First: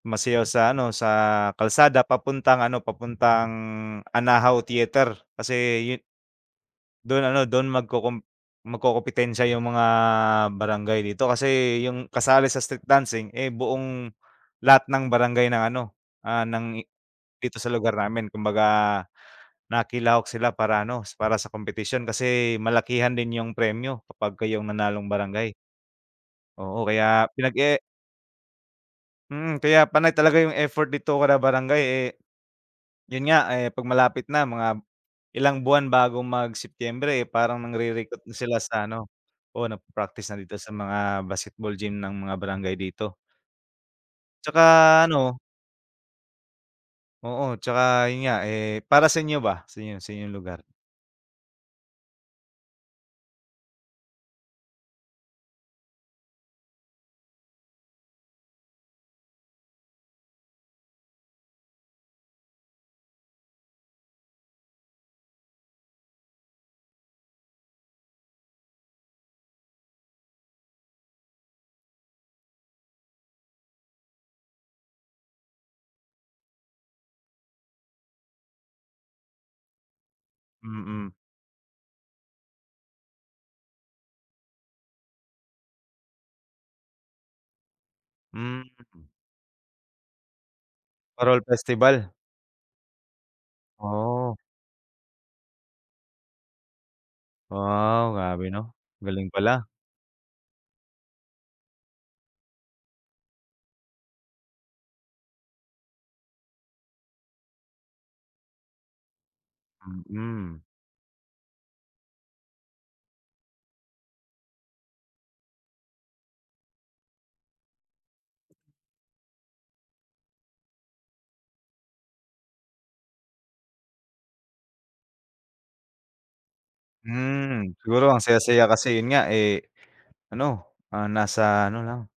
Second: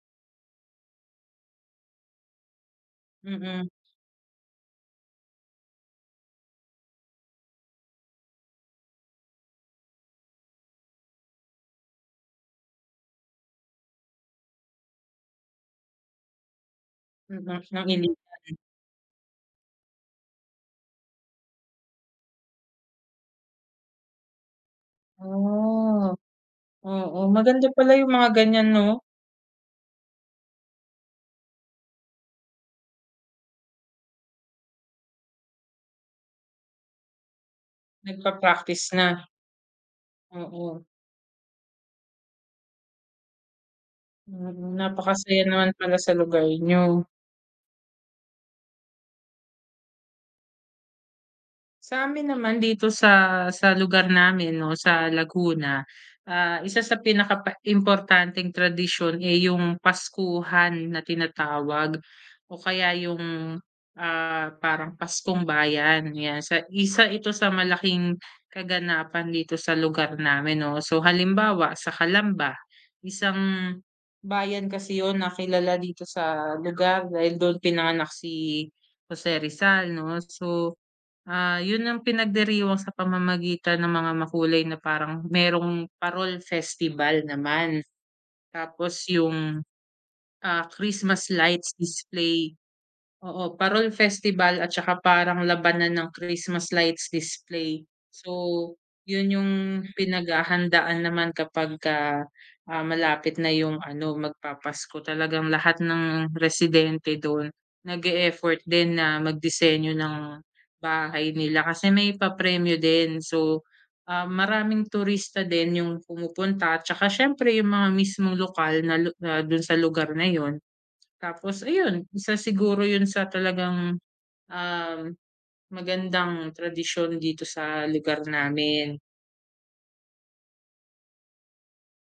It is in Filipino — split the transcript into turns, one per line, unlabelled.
Sumasayaw sa ano, sa kalsada papuntang ano, papuntang
Mm.
Anahaw Theater kasi 'yo Do'n ano, do'n magkukum magkukumpitensiya 'yong mga barangay dito. Kasi 'yong kasali sa street dancing, eh, buong lahat ng barangay ng ano, ah, ng i dito sa
[unintelligible] ng
lugar namin
Iligan.
kumbaga nakilahok sila para ano, para sa kompetisyon kasi malakihan din 'yong premyo kapag kayo ang manalong barangay.
Oh.
Oo,
Oo,
kaya
maganda
pinag-e
pala 'yong mga ganyan 'no?
Mm, kaya panay talaga 'yong effort dito kada barangay, eh 'Yon nga, eh, 'pag malapit na mga, ilang buwan bago mag-Setyembre, eh, parang nangre-recruit na sila sa
Nagpa-practice
ano,
na.
oo, nagpa-practice na dito sa
Oo.
mga basketball gym ng mga barangay dito.
Mm,
'Tsaka, ano
napakasaya naman pala sa lugar niyo.
Oo, 'tsaka 'yon nga. Eh, para sa inyo ba, sa inyo sa inyong lugar?
Sa amin naman dito sa sa lugar namin 'no, sa Laguna. Ah, isa sa pinaka pa importanteng tradisyon, eh, 'yong, Paskuhan na tinatawag o kaya 'yong, ah, parang Paskong Bayan, 'yan sa Isa ito sa malaking kaganapan dito sa lugar namin, 'no. So, halimbawa sa Calamba, isang, bayan kasi 'yon na kilala dito sa lugar dahil do'n pinanganak si Jose Rizal, 'no. So,
Mm.
ah, 'yon ang pinagdiriwang sa pamamagitan ng mga makulay na parang, mayro'ng Parol Festival naman.
Hmm.
Tapos, 'yong, ah, Christmas
Parol
lights
festival.
display, oo, Parol
Oh.
Festival at saka parang labanan ng Christmas lights display.
Wow! Grabe 'no,
So,
galing
'yon 'yong
pala.
pinaghahandaan naman kapagka, ah, malapit na 'yong ano, magpapasko. Talagang lahat ng residente do'n, nag-e-effort din na magdisenyo ng
Mm.
bahay nila kasi may papremyo din. So, ah, maraming turista din 'yong pumupunta 'tsaka siyempre 'yong mga mismong lokal na lu na do'n sa lugar na 'yon. Tapos, ayun, isa siguro 'yon sa talagang, uhm, magandang tradisyon dito
Hmm,
sa
siguro ang
lugar
saya-saya kasi
namin.
'yon nga, eh, ano, ah, nasa ano lang.